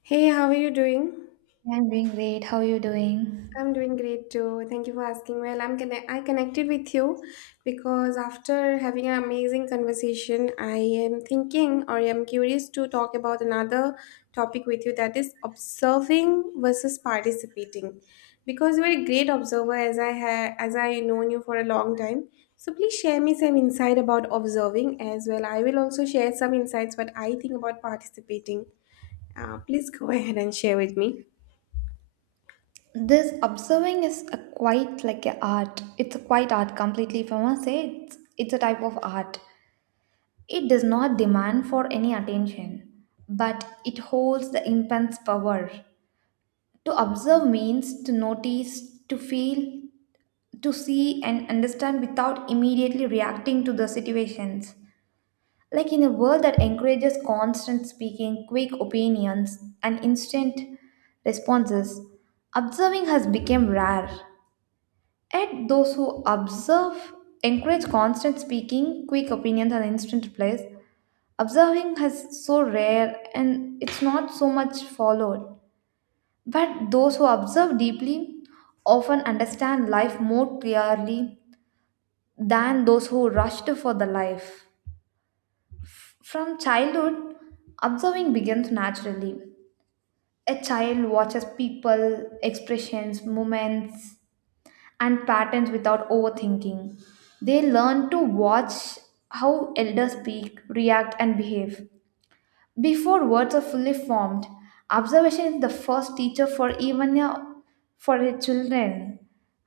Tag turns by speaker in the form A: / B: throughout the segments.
A: Hey, how are you doing?
B: I'm doing great. How are you doing?
A: I'm doing great too. Thank you for asking. Well, I connected with you because after having an amazing conversation, I am thinking or I'm curious to talk about another topic with you that is observing versus participating. Because you are a great observer as I have as I known you for a long time. So please share me some insight about observing as well. I will also share some insights what I think about participating. Please go ahead and share with me.
B: This observing is a quite like a art. It's a quite art completely. If I want to say, it's a type of art. It does not demand for any attention, but it holds the immense power. To observe means to notice, to feel, to see, and understand without immediately reacting to the situations. Like in a world that encourages constant speaking, quick opinions, and instant responses, observing has become rare. Yet those who observe encourage constant speaking, quick opinions, and instant replies. Observing has so rare and it's not so much followed. But those who observe deeply often understand life more clearly than those who rushed for the life. From childhood, observing begins naturally. A child watches people, expressions, movements, and patterns without overthinking. They learn to watch how elders speak, react, and behave. Before words are fully formed, observation is the first teacher for for a children.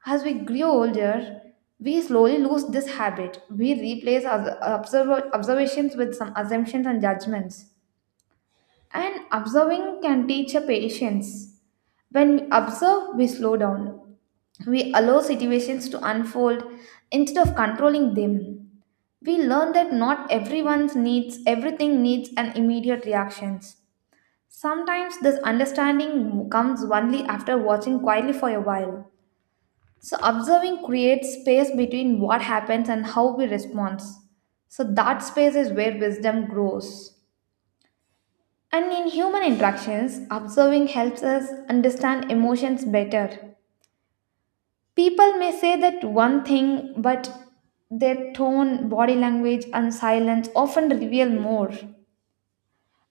B: As we grow older, we slowly lose this habit. We replace observer, observations with some assumptions and judgments. And observing can teach a patience. When we observe, we slow down. We allow situations to unfold instead of controlling them. We learn that not everything needs an immediate reactions. Sometimes this understanding comes only after watching quietly for a while. So observing creates space between what happens and how we respond. So that space is where wisdom grows. And in human interactions, observing helps us understand emotions better. People may say that one thing, but their tone, body language, and silence often reveal more.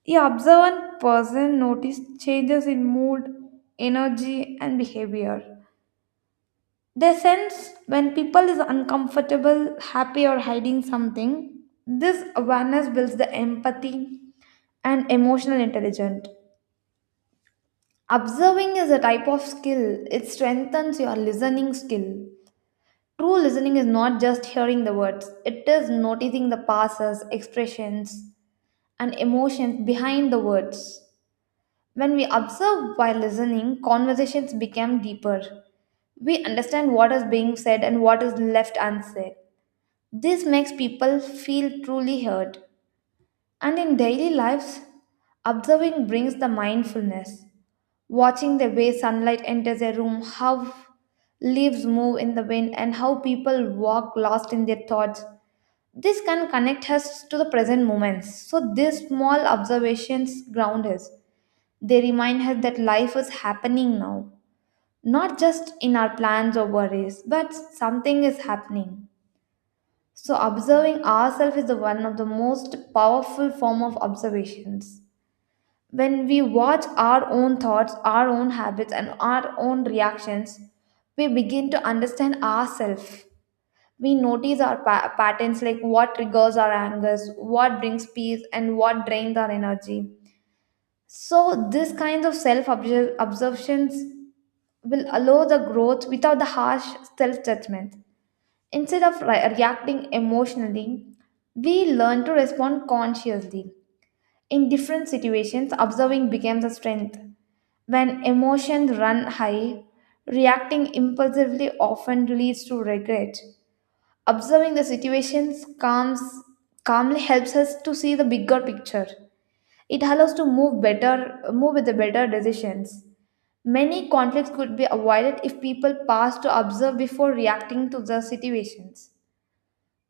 B: The observant person notices changes in mood, energy, and behavior. They sense when people is uncomfortable, happy, or hiding something. This awareness builds the empathy and emotional intelligence. Observing is a type of skill. It strengthens your listening skill. True listening is not just hearing the words, it is noticing the pauses, expressions, and emotions behind the words. When we observe while listening, conversations become deeper. We understand what is being said and what is left unsaid. This makes people feel truly heard. And in daily lives, observing brings the mindfulness. Watching the way sunlight enters a room, how leaves move in the wind, and how people walk lost in their thoughts. This can connect us to the present moments. So, these small observations ground us. They remind us that life is happening now, not just in our plans or worries, but something is happening. So, observing ourselves is the one of the most powerful form of observations. When we watch our own thoughts, our own habits, and our own reactions, we begin to understand ourselves. We notice our patterns like what triggers our angers, what brings peace, and what drains our energy. So, this kinds of self observations will allow the growth without the harsh self judgment. Instead of reacting emotionally, we learn to respond consciously. In different situations, observing becomes a strength. When emotions run high, reacting impulsively often leads to regret. Observing the situations calms, calmly helps us to see the bigger picture. It allows to move better, move with the better decisions. Many conflicts could be avoided if people pause to observe before reacting to the situations.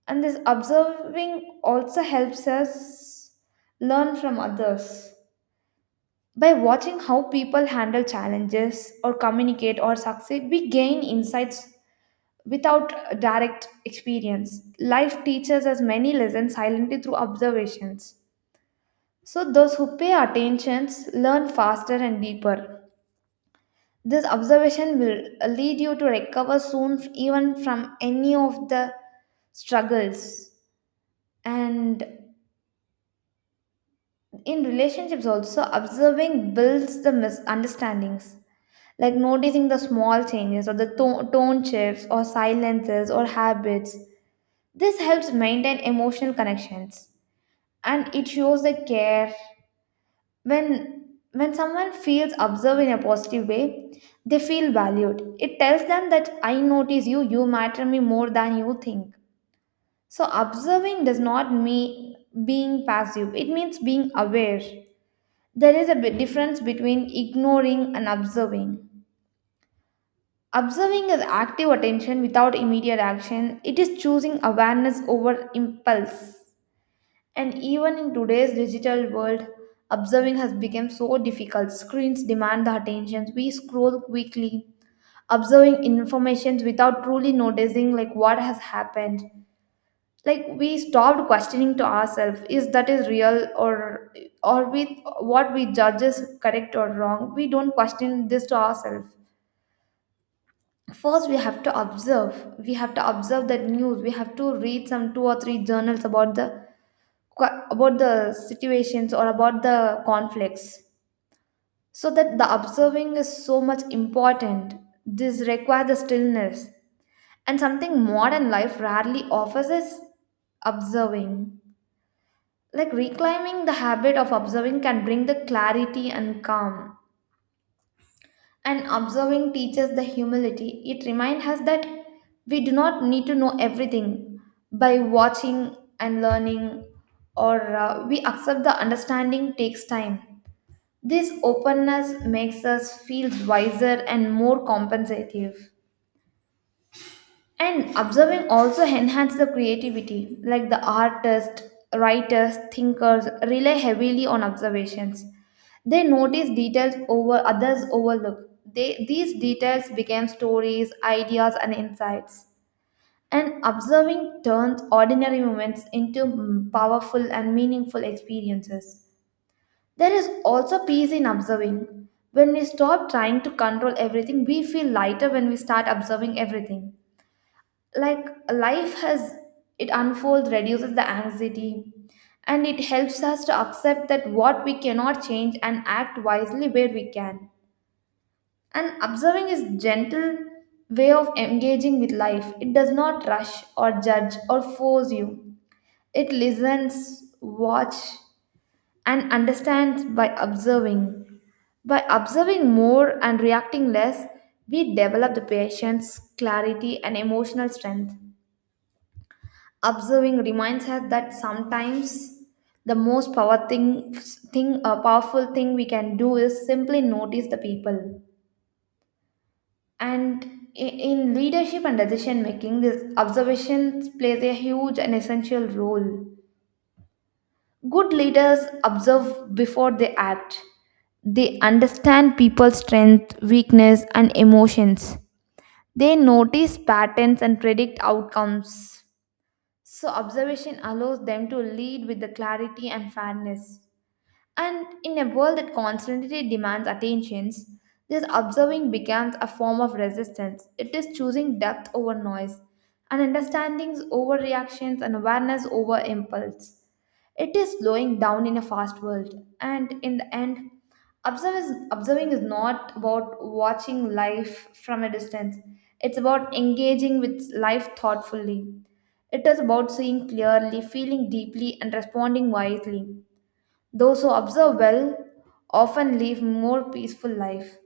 B: And this observing also helps us learn from others. By watching how people handle challenges or communicate or succeed, we gain insights without direct experience. Life teaches us many lessons silently through observations. So, those who pay attentions learn faster and deeper. This observation will lead you to recover soon, even from any of the struggles. And in relationships, also, observing builds the misunderstandings, like noticing the small changes or the tone shifts or silences or habits. This helps maintain emotional connections and it shows the care. When when someone feels observed in a positive way, they feel valued. It tells them that I notice you, you matter me more than you think. So observing does not mean being passive. It means being aware. There is a bit difference between ignoring and observing. Observing is active attention without immediate action, it is choosing awareness over impulse. And even in today's digital world, observing has become so difficult. Screens demand the attention, we scroll quickly, observing information without truly noticing like what has happened, like we stopped questioning to ourselves is that is real, or with what we judge is correct or wrong, we don't question this to ourselves. First we have to observe, we have to observe that news, we have to read some two or three journals about the situations or about the conflicts, so that the observing is so much important. This requires the stillness, and something modern life rarely offers is observing. Like reclaiming the habit of observing can bring the clarity and calm. And observing teaches the humility. It reminds us that we do not need to know everything. By watching and learning, or we accept the understanding takes time. This openness makes us feel wiser and more compensative. And observing also enhances the creativity, like the artists, writers, thinkers rely heavily on observations. They notice details over others overlook. These details become stories, ideas, and insights. And observing turns ordinary moments into powerful and meaningful experiences. There is also peace in observing. When we stop trying to control everything, we feel lighter when we start observing everything, like life has, it unfolds, reduces the anxiety, and it helps us to accept that what we cannot change and act wisely where we can. And observing is gentle way of engaging with life. It does not rush or judge or force you. It listens, watch, and understands. By observing by observing more and reacting less, we develop the patience, clarity and emotional strength. Observing reminds us that sometimes the most power thing, thing powerful thing we can do is simply notice the people. And in leadership and decision making, this observation plays a huge and essential role. Good leaders observe before they act. They understand people's strength, weakness and emotions. They notice patterns and predict outcomes. So observation allows them to lead with the clarity and fairness. And in a world that constantly demands attentions, this observing becomes a form of resistance. It is choosing depth over noise, and understandings over reactions, and awareness over impulse. It is slowing down in a fast world, and in the end, observing is not about watching life from a distance. It's about engaging with life thoughtfully. It is about seeing clearly, feeling deeply, and responding wisely. Those who observe well often live more peaceful life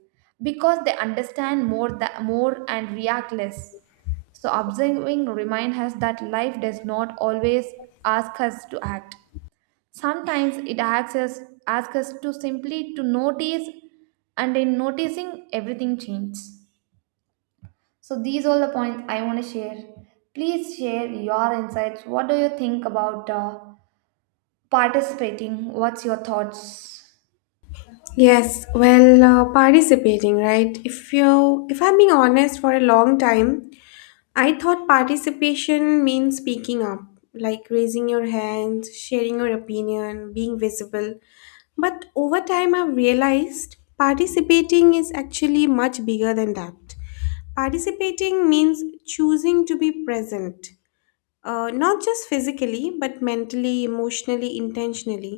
B: because they understand more that more and react less. So observing reminds us that life does not always ask us to act. Sometimes it asks us to simply to notice, and in noticing everything changes. So these all the points I want to share. Please share your insights. What do you think about participating? What's your thoughts?
A: Yes, well, participating, right? If I'm being honest, for a long time, I thought participation means speaking up, like raising your hands, sharing your opinion, being visible. But over time, I've realized participating is actually much bigger than that. Participating means choosing to be present, not just physically but mentally, emotionally, intentionally.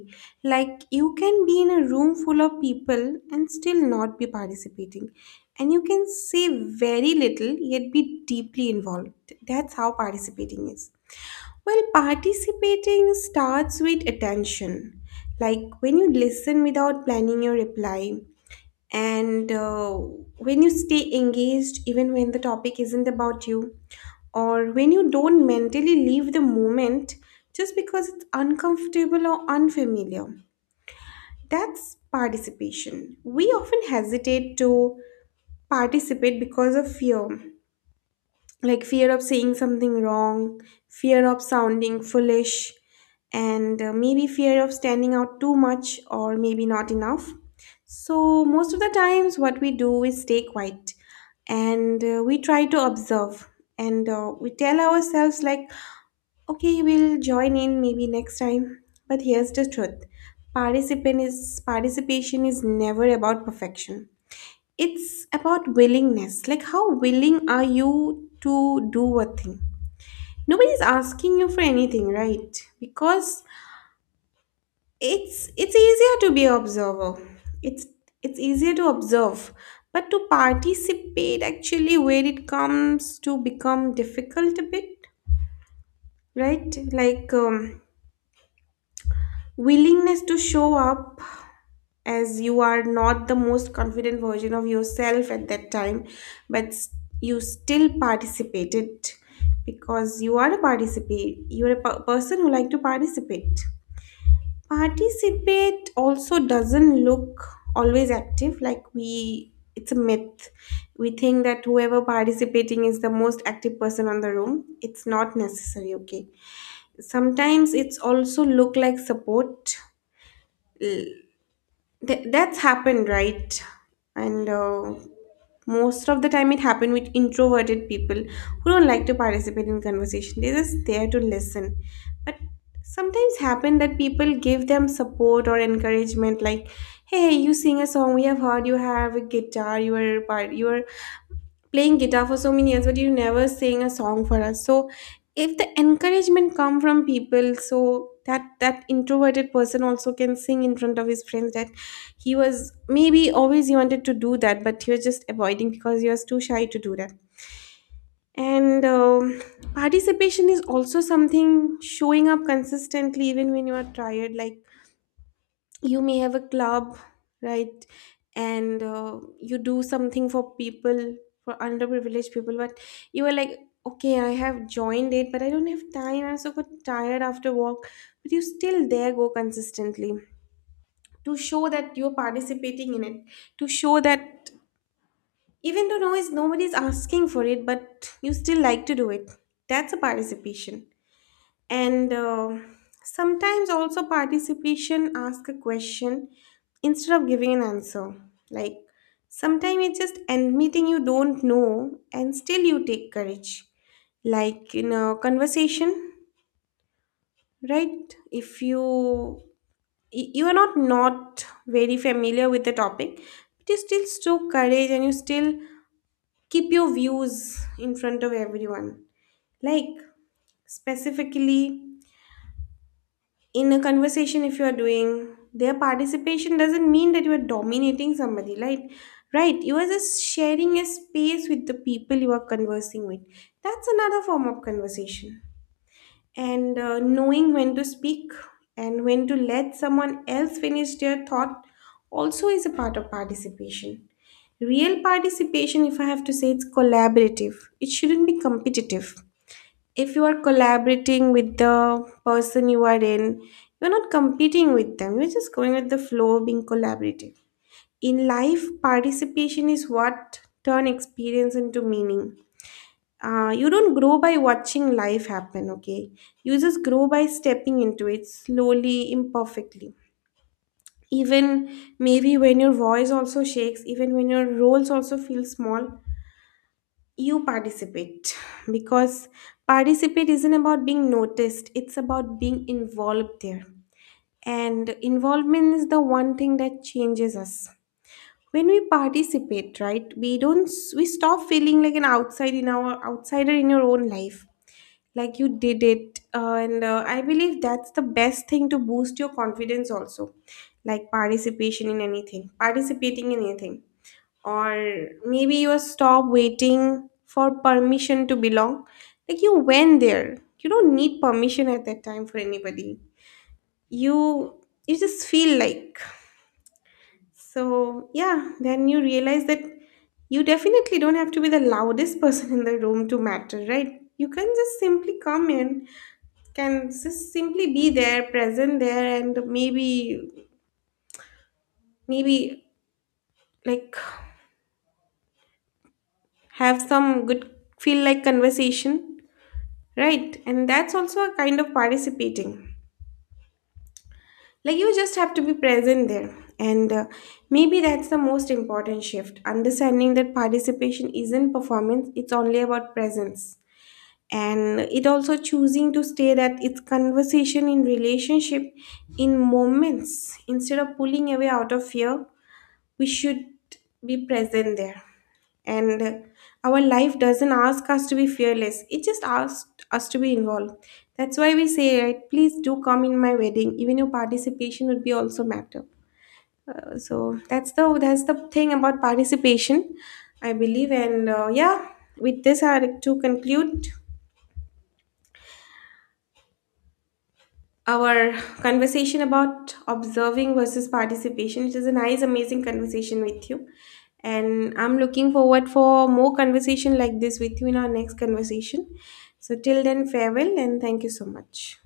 A: Like you can be in a room full of people and still not be participating, and you can say very little yet be deeply involved. That's how participating is. Well, participating starts with attention. Like when you listen without planning your reply, and when you stay engaged even when the topic isn't about you, or when you don't mentally leave the moment just because it's uncomfortable or unfamiliar. That's participation. We often hesitate to participate because of fear, like fear of saying something wrong, fear of sounding foolish, and maybe fear of standing out too much or maybe not enough. So, most of the times, what we do is stay quiet, and we try to observe, and we tell ourselves, like, okay, we'll join in maybe next time. But here's the truth. Participant is participation is never about perfection. It's about willingness. Like how willing are you to do a thing? Nobody's asking you for anything, right? Because it's easier to be observer. It's it's easier to observe. But to participate actually where it comes to become difficult a bit, right? Like willingness to show up as you are, not the most confident version of yourself at that time, but you still participated because you are a participate, you're a person who like to participate. Participate also doesn't look always active. Like we, it's a myth, we think that whoever participating is the most active person on the room. It's not necessary, okay? Sometimes it's also look like support. That's happened, right? And most of the time, it happened with introverted people who don't like to participate in conversation. They're just there to listen. But sometimes happen that people give them support or encouragement, like, "Hey, you sing a song we have heard. You have a guitar. You are part. You are playing guitar for so many years but you never sang a song for us." So if the encouragement come from people, so that that introverted person also can sing in front of his friends, that he was maybe always he wanted to do that, but he was just avoiding because he was too shy to do that. And participation is also something showing up consistently even when you are tired. Like you may have a club, right? And you do something for people, for underprivileged people, but you are like, okay, I have joined it but I don't have time, I'm so tired after work. But you still there, go consistently, to show that you're participating in it, to show that even though no is nobody's asking for it, but you still like to do it. That's a participation. And sometimes also participation ask a question instead of giving an answer. Like sometimes it's just admitting you don't know and still you take courage. Like in a conversation, right? If you, you are not, not very familiar with the topic, but you still show courage and you still keep your views in front of everyone. Like specifically in a conversation, if you are doing their participation, doesn't mean that you are dominating somebody, right? Right, you are just sharing a space with the people you are conversing with. That's another form of conversation. And knowing when to speak and when to let someone else finish their thought also is a part of participation. Real participation, if I have to say, it's collaborative. It shouldn't be competitive. If you are collaborating with the person you are in, you're not competing with them, you're just going with the flow, being collaborative. In life, participation is what turn experience into meaning. You don't grow by watching life happen, okay? You just grow by stepping into it slowly, imperfectly. Even maybe when your voice also shakes, even when your roles also feel small, you participate, because participate isn't about being noticed, it's about being involved there. And involvement is the one thing that changes us. When we participate, right, we don't we stop feeling like an outsider in your own life. Like you did it, and I believe that's the best thing to boost your confidence. Also, like participation in anything, participating in anything, or maybe you stop waiting for permission to belong. Like you went there, you don't need permission at that time for anybody. you you just feel like, so yeah, then you realize that you definitely don't have to be the loudest person in the room to matter, right? You can just simply come in, can just simply be there, present there, and maybe like have some good feel like conversation. Right, and that's also a kind of participating. Like you just have to be present there. And maybe that's the most important shift, understanding that participation isn't performance, it's only about presence. And it also choosing to stay, that it's conversation in relationship, in moments instead of pulling away out of fear, we should be present there. And our life doesn't ask us to be fearless, it just asks us to be involved. That's why we say, right, please do come in my wedding, even your participation would be also matter. So that's the thing about participation, I believe. And yeah, with this I like to conclude our conversation about observing versus participation. It is a nice, amazing conversation with you. And I'm looking forward for more conversation like this with you in our next conversation. So till then, farewell and thank you so much.